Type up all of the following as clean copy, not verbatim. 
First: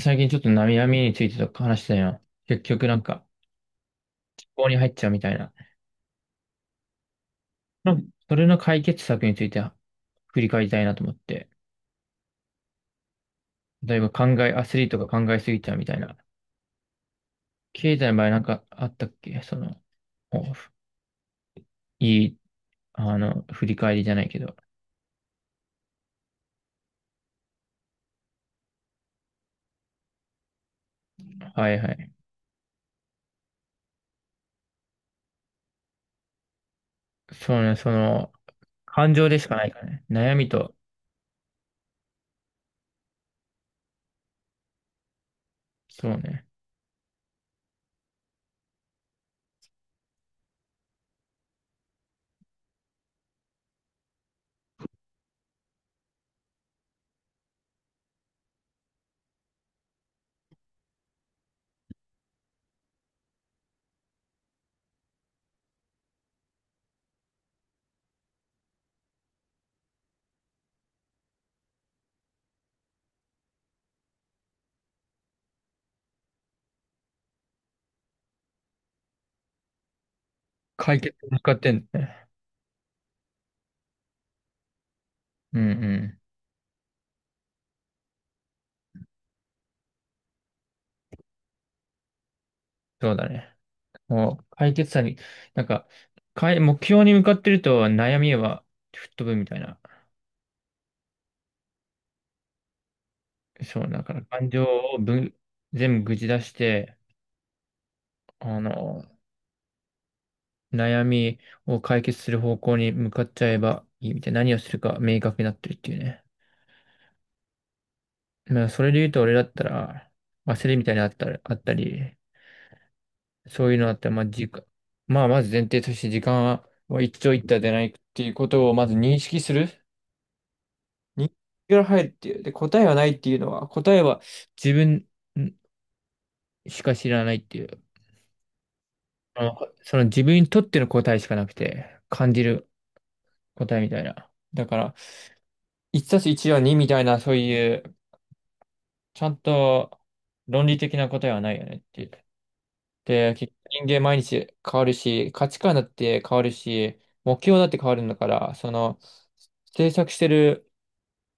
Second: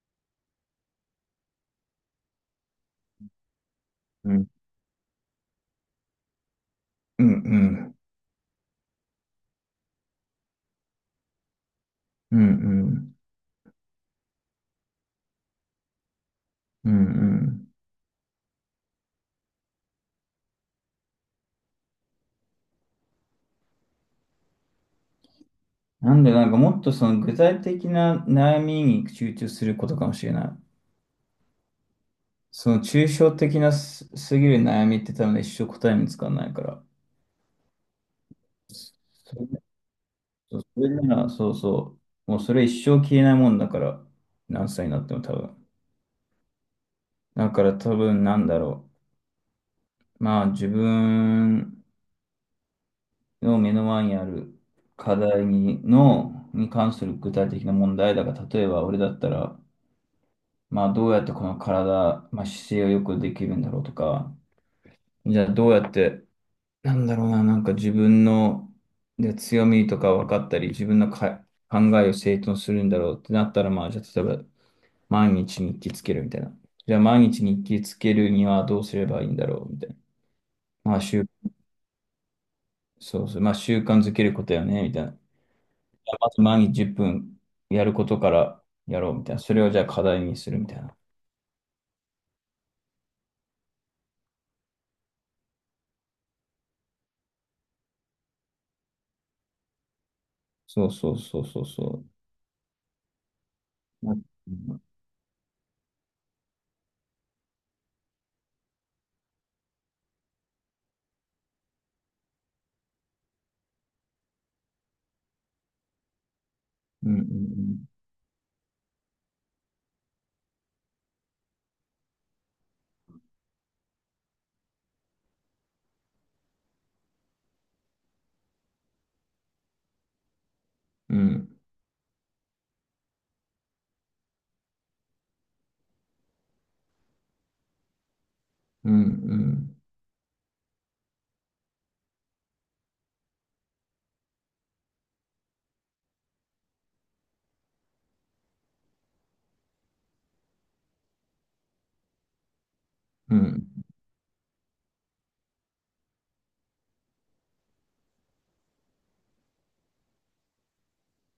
最近ちょっと悩みについてとか話してたよ。結局うん、思考に入っちゃうみたいな。うん、ううん、んそれの解決策について振り返りたいなと思って。うん、例えばアスリートが考えすぎちゃうみたいな。うん、うん。経済の場合なんかあったっけその、おいい、あの、振り返りじゃないけど。なんで、なんかもっとその具体的な悩みに集中することかもしれない。はいはい。その抽象的なすぎる悩みって多分ね一生答え見つかんないから。そうね、その、感情そでれ、しかないからね。悩みそと、それなら、そうそう。もうそれ一生消えないもんだから、何歳になっても多分。そうね。だから多分なんだろう。まあ自分の目の前にある課題に関する具体的な問題だから、例えば俺だったら、まあ、どうやってこの体、まあ、姿勢をよくできるんだろうとか、じゃあどうやって、なんだろうな、なんか自分の強みとか分かったり、自分の考えを整頓するんだろうってなったら、まあ、じゃあ例えば毎日日記つけるみたいな。じゃあ毎日日記つけるにはどうすればいいんだろうみたいな。ま解あ、決に向かってんだね。そうそう、まあ習慣づけることよね、みたいな。じうんうゃあん。まず毎日10分やることからやろうみたいな。それをじゃあ課題にするみたいな。そうだね。もう解決策に、なんか、かい、目標に向かってると悩みは吹っ飛ぶみたいな。そうそうそうそうそそう、だかう。うんら感情をぶ、全部ぐじ出して、あの、悩みを解決する方向に向かっちゃえばいいみたいな。何をするか明確になってるっていうね。うんうんそれで言うと俺だったら、焦りみたいなのあったり、そういうのあったら、まあ、まず前提として時間は一長一短でないっていうことをまず認識する。う日ん、ら入るっていう。で、答えはないっていうのは、答えは自分しか知らないっていう。うん、うあのん、その自分にとっての答えしかなくて、感じる答えみたいな。だから、1たす1は2みたいな、そういう、ちゃんと論理的な答えはないよねっていう。で、う結ん、局人間毎日変わるし、価値観だって変わるし、目標だって変わるんだから、その、制作してる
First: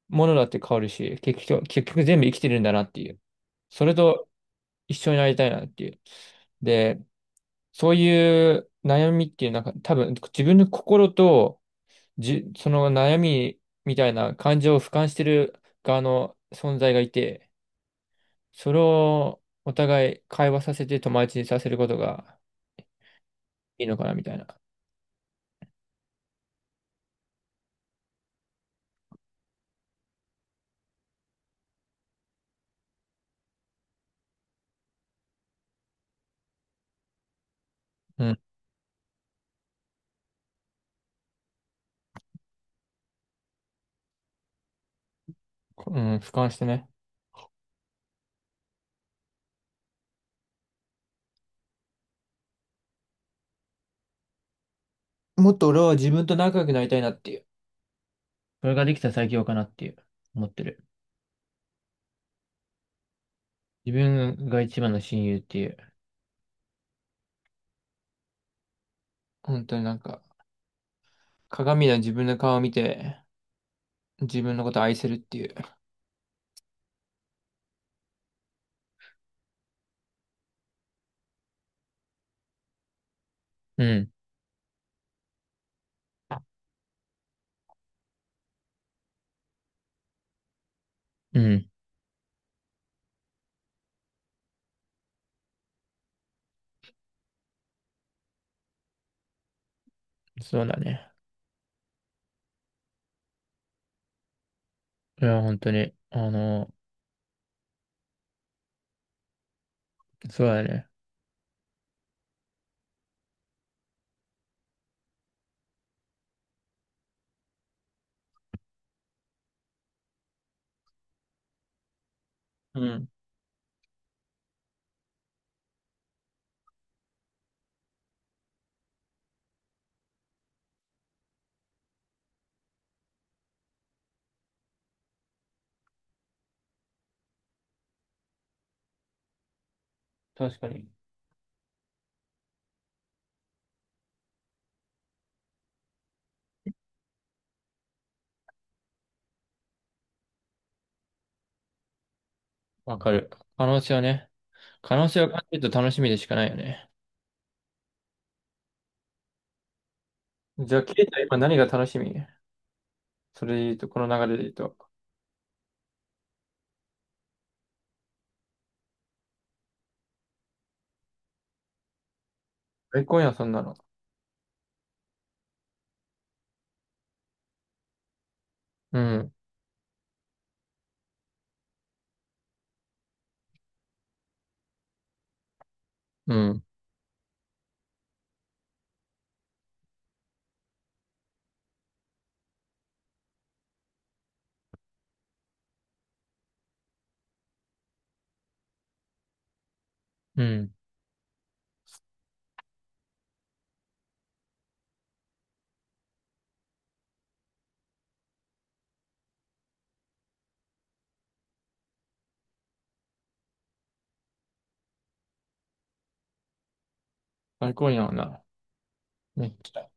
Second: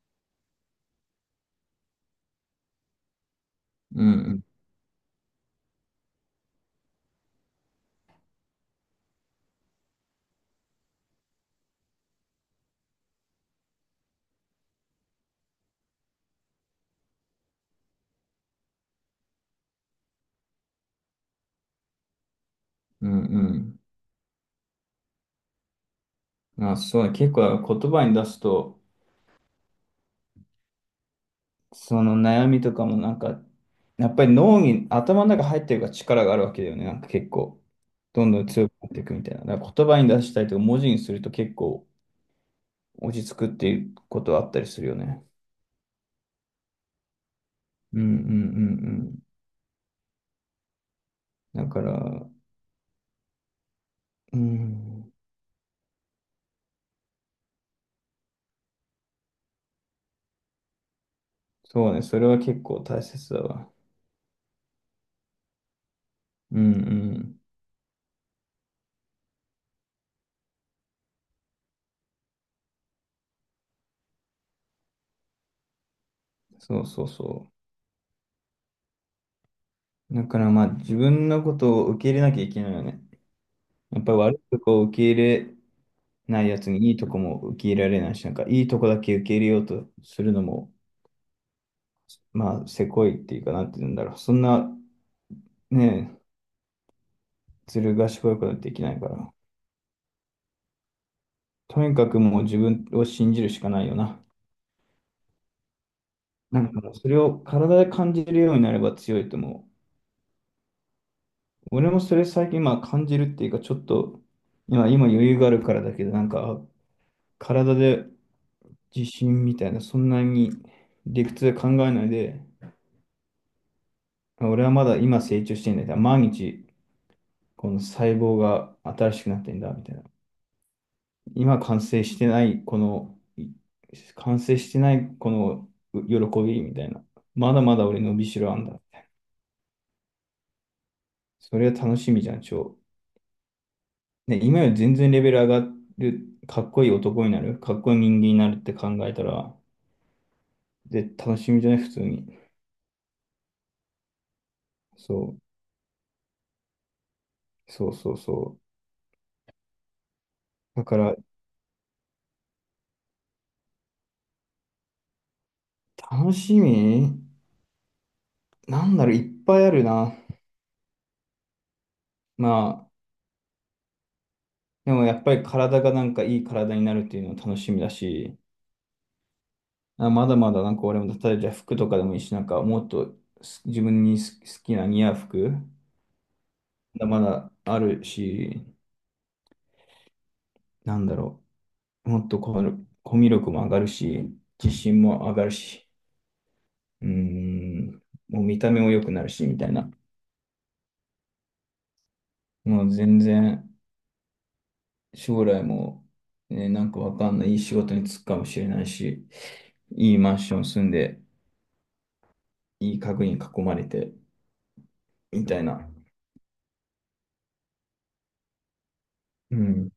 ものだって変わるし、結局全部生きてるんだなっていう。それうと、ん、一緒になりたいなっていう。で、そういう悩みっていう、なんか多分自分の心とその悩みみたいな感情を俯瞰してる側の存在がいて、それをお互い会話させて友達にさせることがうん、うん。いいのかなみたいな。まあ、そうだ、結構言葉に出すと、その悩みとかもなんか、やっぱり頭の中入ってるから力があるわけだよね。なんか結構、うどんん、どん強くなっていくみたいな。だから言葉に出したりとか、文字にすると結構落ち着くっていうことはあったりするよね。うん、俯瞰してね。うん、うん、うん、うん。だから、うん、もっと俺は自分と仲良くなりたいなっていう。それができたら最強かなっていう、思ってる。そうね、それは結構大切だわ。自分が一番の親友っていう。うん、うん。本当になんか、鏡の自分の顔を見て、自分のことを愛せるっていう。そうそうそう。だからまあ自分のことを受け入れなきゃいけないよね。うやっん、ぱり悪いとこを受け入れないやつにいいとこも受け入れられないし、なんかいいとこだけ受け入れようとするのも、うん、まあせこいっていうかなんて言うんだろう。そんなね、ずる賢いことはできないから。そうだね。とにかくもう自分を信じるしかないよな。いや、本当に、なんかそれを体で感じるようになれば強いと思う。そうだね。俺もそれ最近まあ感じるっていうかちょっと今余裕があるからだけど、なんか体で自信みたいな、そんなに理屈で考えないで、うん、俺はまだ今成長してんだよ。毎日、この細胞が新しくなってんだ、みたいな。今完成してない、この、い完成してない、この喜び、みたいな。まだまだ俺伸びしろあんだ。確かに。それは楽しみじゃん、超。ね、今より全然レベル上がる、かっこいい男になる、かっこいい人間になるって考えたら、で、楽しみじゃない、普通に。わかる。可能性はね、可能性をそ感じると楽しみでしかないよね。う、そうそうそじゃう。あ、だかケイら、タ今何が楽しみそれで言うと、この流れで言うと。楽しみなんだろう、いっぱいあるな。まあ、最高やん、そんなの。でもやっぱり体がなんかいい体になるっていうのは楽しみだし、うん、あ、まだまだなんか俺も、例えばじゃあ服とかでもいいし、なんかもっと自分に好きな似合う服、うん、まだまだあるし、なんだろう、もっとこのコミュ力も上がるし、自信も上がるし、うーん、もう見た目も良くなるし、みたいな。うん。もう全然将来も、ね、なんかわかんない、いい仕事に就くかもしれないし、いいマンション住んで、いい家具に囲まれて、みたいな。最高やんな。めっうちゃ。ん。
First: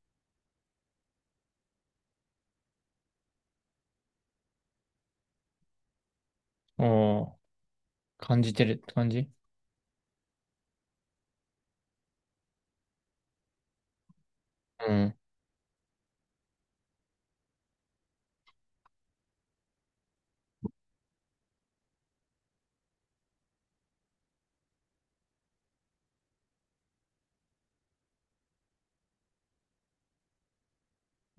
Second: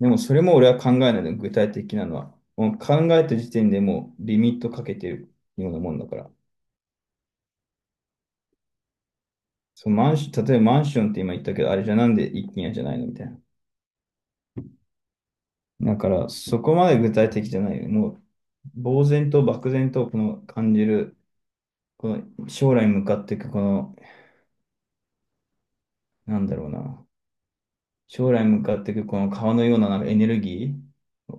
でもそれも俺は考えないの、具体的なのは。もう考えた時点でもうリミットかけてるようなもんだから。おー、感じてるって感じそのマンション、例えばマンションって今言ったけど、あれじゃなんで一軒家じゃないのみたいな。うん。だからそこまで具体的じゃないよ。もう呆然と漠然とこの感じる、この将来向かっていくこの、なんだろうな。将来向かっていくこの川のようななんかエネルギ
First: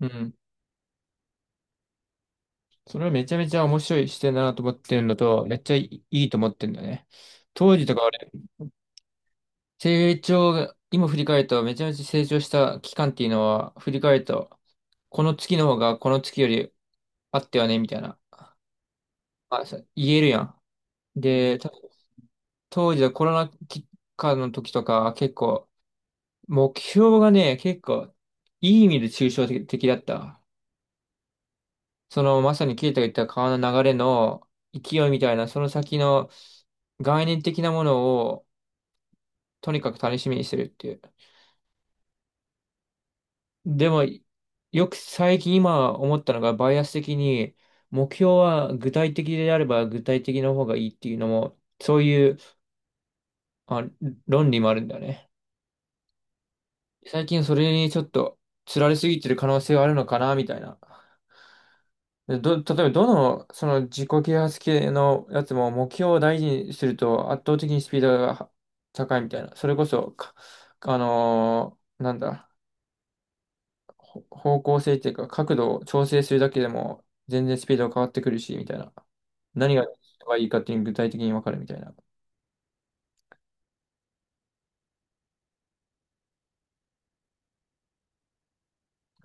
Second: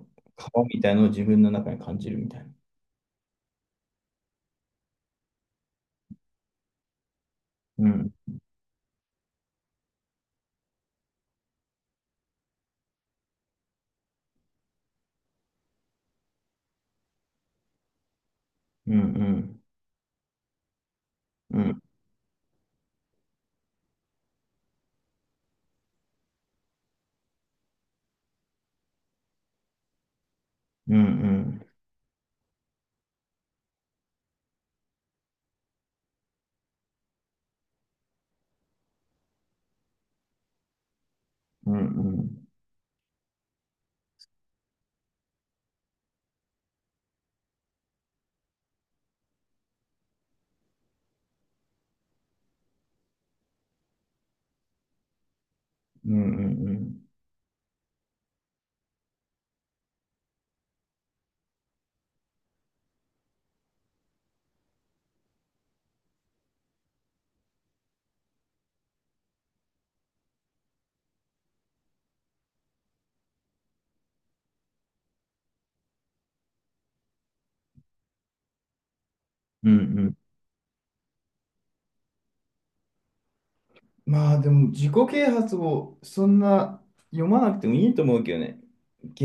うん。川みたいなのを自分の中に感じるみたいな。それはめちゃめちゃ面白い視点だなと思ってるのと、めっちゃいいと思ってるんだよね。当時うとかん、成長が、今振り返ると、めちゃめちゃ成長した期間っていうのは、振り返ると、この月の方がこの月よりあってはね、みたいな。うん、うあ、ん。そう言えるやん。で、うたん、当時はコロナ期間の時とか、目標がね、結構、いい意味で抽象的だった。うん、うん、その、まさにケイタが言った川の流れの勢いみたいな、その先の概念的なものを、とにかく楽しみにするっていう。うん、うん、でも、よく最近今思ったのが、バイアス的に、目標は具体的であれば具体的の方がいいっていうのも、そういう、あ、論理もあるんだよね。うん、うん、最近それにちょっと、つられすぎてる可能性があるのかな、みたいな。例えばその自己啓発系のやつも目標を大事にすると圧倒的にスピードが高いみたいな。それこそ、かあのーなんだ。方向性っていうか、角度を調整するだけでも、全然スピードが変わってくるし、みたいな。う何がん、うん。いいかっていうのが具体的にわかるみたいな。まあでも自己啓発をそんな読まなくてもいいと思うけどね。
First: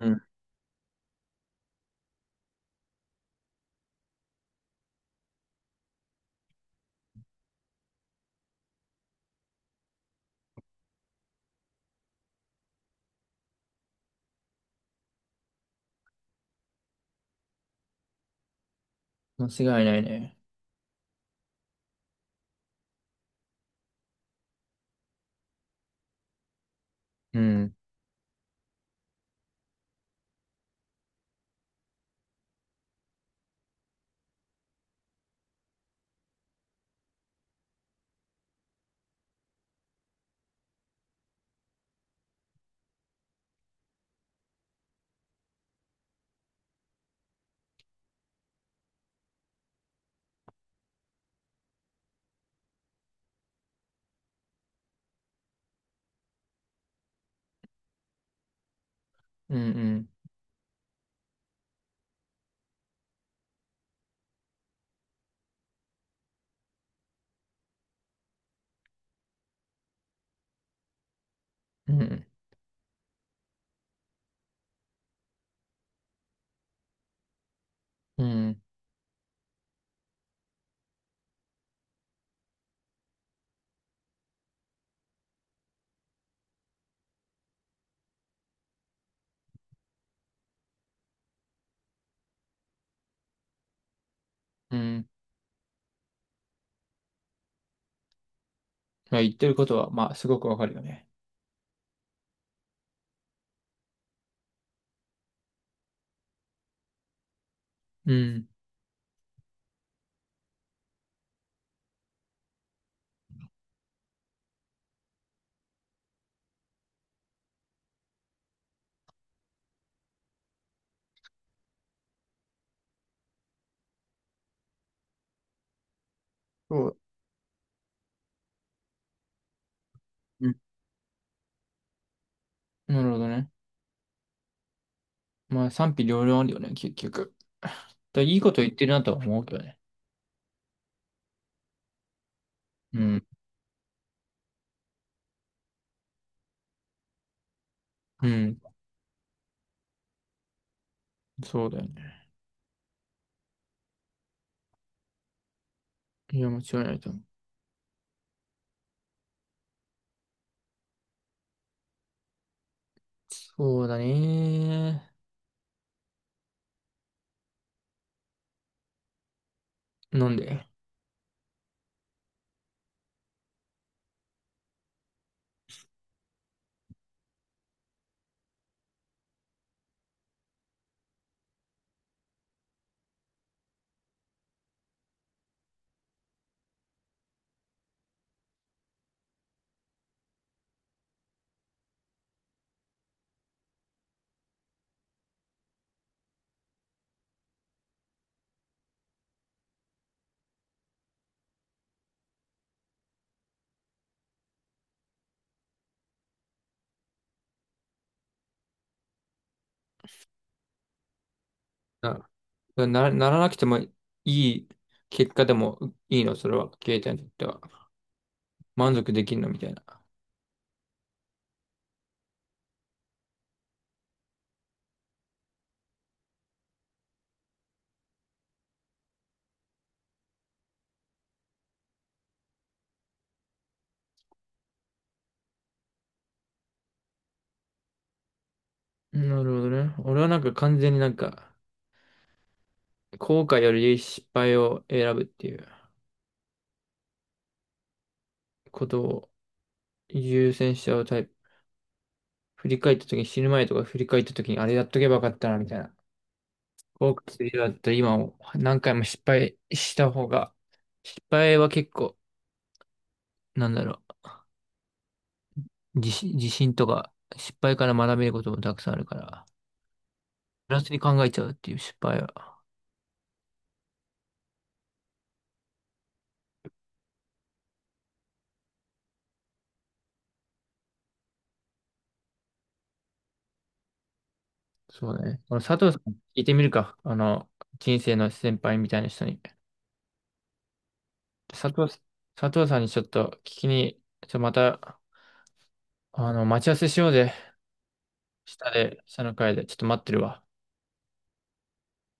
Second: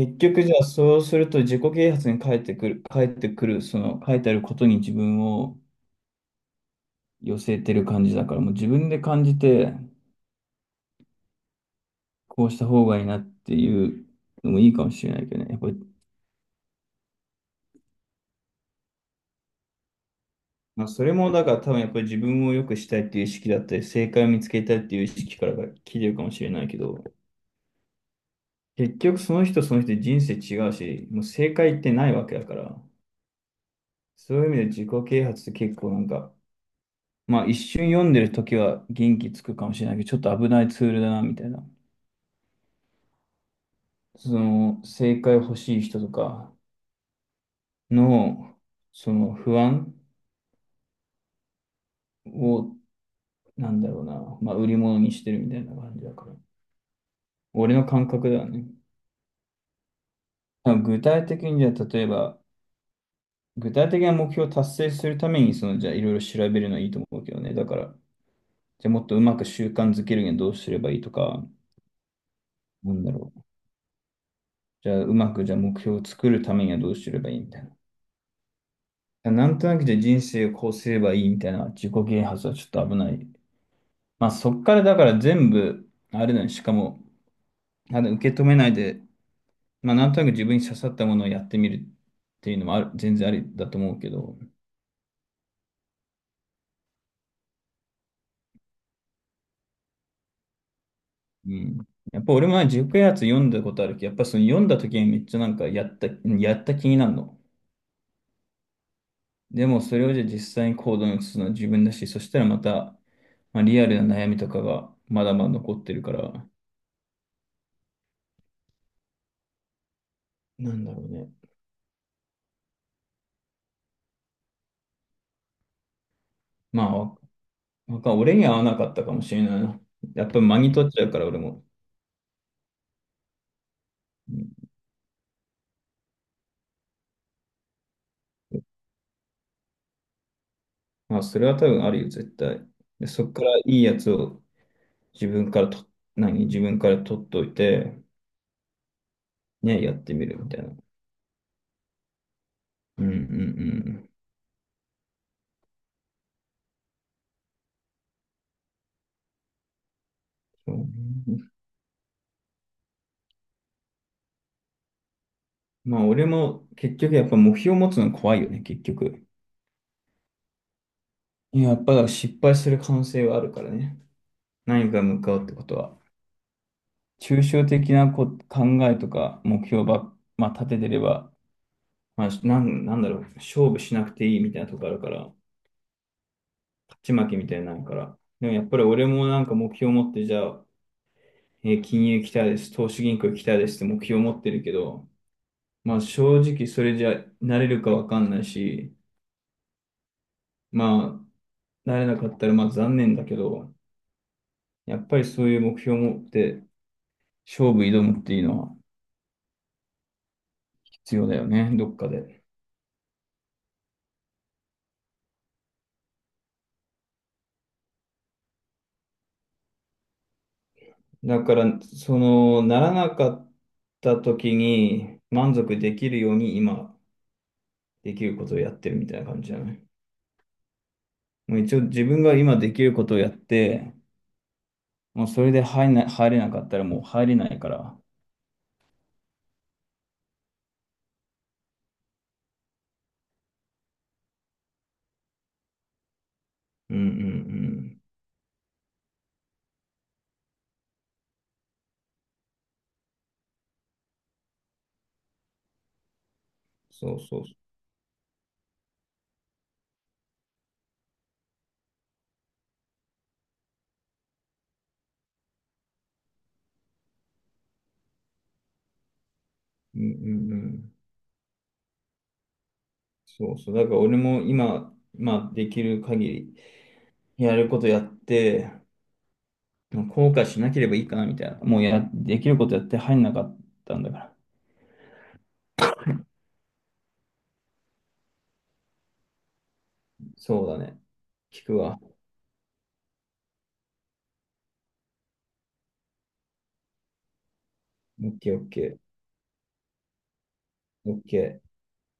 うん。局じゃあそうすると自己啓発に返ってくる、その書いてあることに自分を寄せてる感じだからもう自分で感じてこうした方がいいなっていうのもいいかもしれないけどね。やっぱり、間違いないね。まあ、それもだから多分やっぱり自分を良くしたいっていう意識だったり正解を見つけたいっていう意識からが来てるかもしれないけど。うん、結局その人その人で人生違うし、もう正解ってないわけだから、そういう意味で自己啓発って結構なんか、まあ一瞬読んでる時は元気つくかもしれないけど、ちょっと危ないツールだなみたいな。その正解欲しい人とかの、その不安を、なんだろうな、まあ売り物にしてるみたいな感じだから。俺の感覚だね。うん、多分具体的にじゃあ例えば、具体的な目標を達成するために、そのじゃあいろいろ調べるのはいいと思うけどね。だから、じゃあもっとうまく習慣づけるにはどうすればいいとか、うん、うん、なんだろう。じゃあうまくじゃあ目標を作るためにはどうすればいいみたいうん、な。なんとなくじゃあ人生をこうすればいいみたいな自己啓発はちょっと危ない。まあそっからだから全部、あれだね、しかも、あの受け止めないで、まあなんとなく自分に刺さったものをやってみるっていうのもある、全然ありだと思うけど、うん。まあ、言ってることは、まあ、すごくわかるよね。うん。やっぱ俺もね自己啓発読んだことあるけど、やっぱその読んだ時にめっちゃなんかやった気になるの。うん。でもそれをじゃあ実際に行動に移すのは自分だし、そしたらまた、まあ、リアルな悩みとかがまだまだ残ってるから、なんだろうね。まそう。あ、わわか俺には合わなかったかもしれないな。やっぱう間んに取っちゃうから俺も。なるほどね。うん。まあ、賛否両論あるよね、結局。だからいいこと言ってるなとは思うけどね。まあ、それは多分あるよ、絶対。うで、ん。そこからいいやつを自分からと、自分から取っといて、うん。ね、やってみるみたいな。そうだよね。うんうんうん。いや、間違いないと思う。そうね。そうだね。まあ、俺も結局やっぱ目標を持つの怖いよね、結局。なんでいや、やっぱ失敗する可能性はあるからね。何か向かうってことは。抽象的な考えとか目標、まあ、立ててれば、まあ、なんだろう、勝負しなくていいみたいなとこあるから、勝ち負けみたいになるから。でもやっぱり俺もなんか目標を持って、じゃあ、金融行きたいです、投資銀行行きたいですって目標を持ってるけど、まあ正直それじゃなれるかわかんないし、まあ、なれなかったらまあ残念だけど、やっぱりそういう目標を持って勝負挑むっていうのは、必要だよね、どっかあで。な、ならなくてもいい結果でもいいの、それは。携帯にとっては。満足できるのみたいな。だから、その、ならなかった時に満足できるように今できることをやってるみたいな感じじゃない。もう一応自分が今できることをやって、もうそれで入れなかったらもう入れないから。なるほどね。俺はなんか完全に、後悔より失敗を選ぶっていううんうんうん。ことを優先しちゃうタイプ。振り返った時に死ぬ前とか振り返った時にあれやっとけばよかったなみたいな。後そう悔すそうそるう。ようだったら今を何回も失敗した方が、失敗は結構、なんだろう、自信とか失敗から学べることもたくさんあるから、うんうんうプラスん。に考えちゃうっていう失敗は。そうそう。だから俺も今、まあできる限りやることやって、もう後悔しなければいいかなみたいな。もうできることやって入んなかったんだから。そうだね。この佐藤さん、聞いてみるか。あの、人生の先輩みたいな人に。そうだね。聞佐く藤さわ。ん、佐藤さんにちょっと聞きに、ちょっとまた、あの、待ち合わせしようぜ。オッケーオッ下ケー。で、下の階で。ちょっと待ってるわ。オッケー。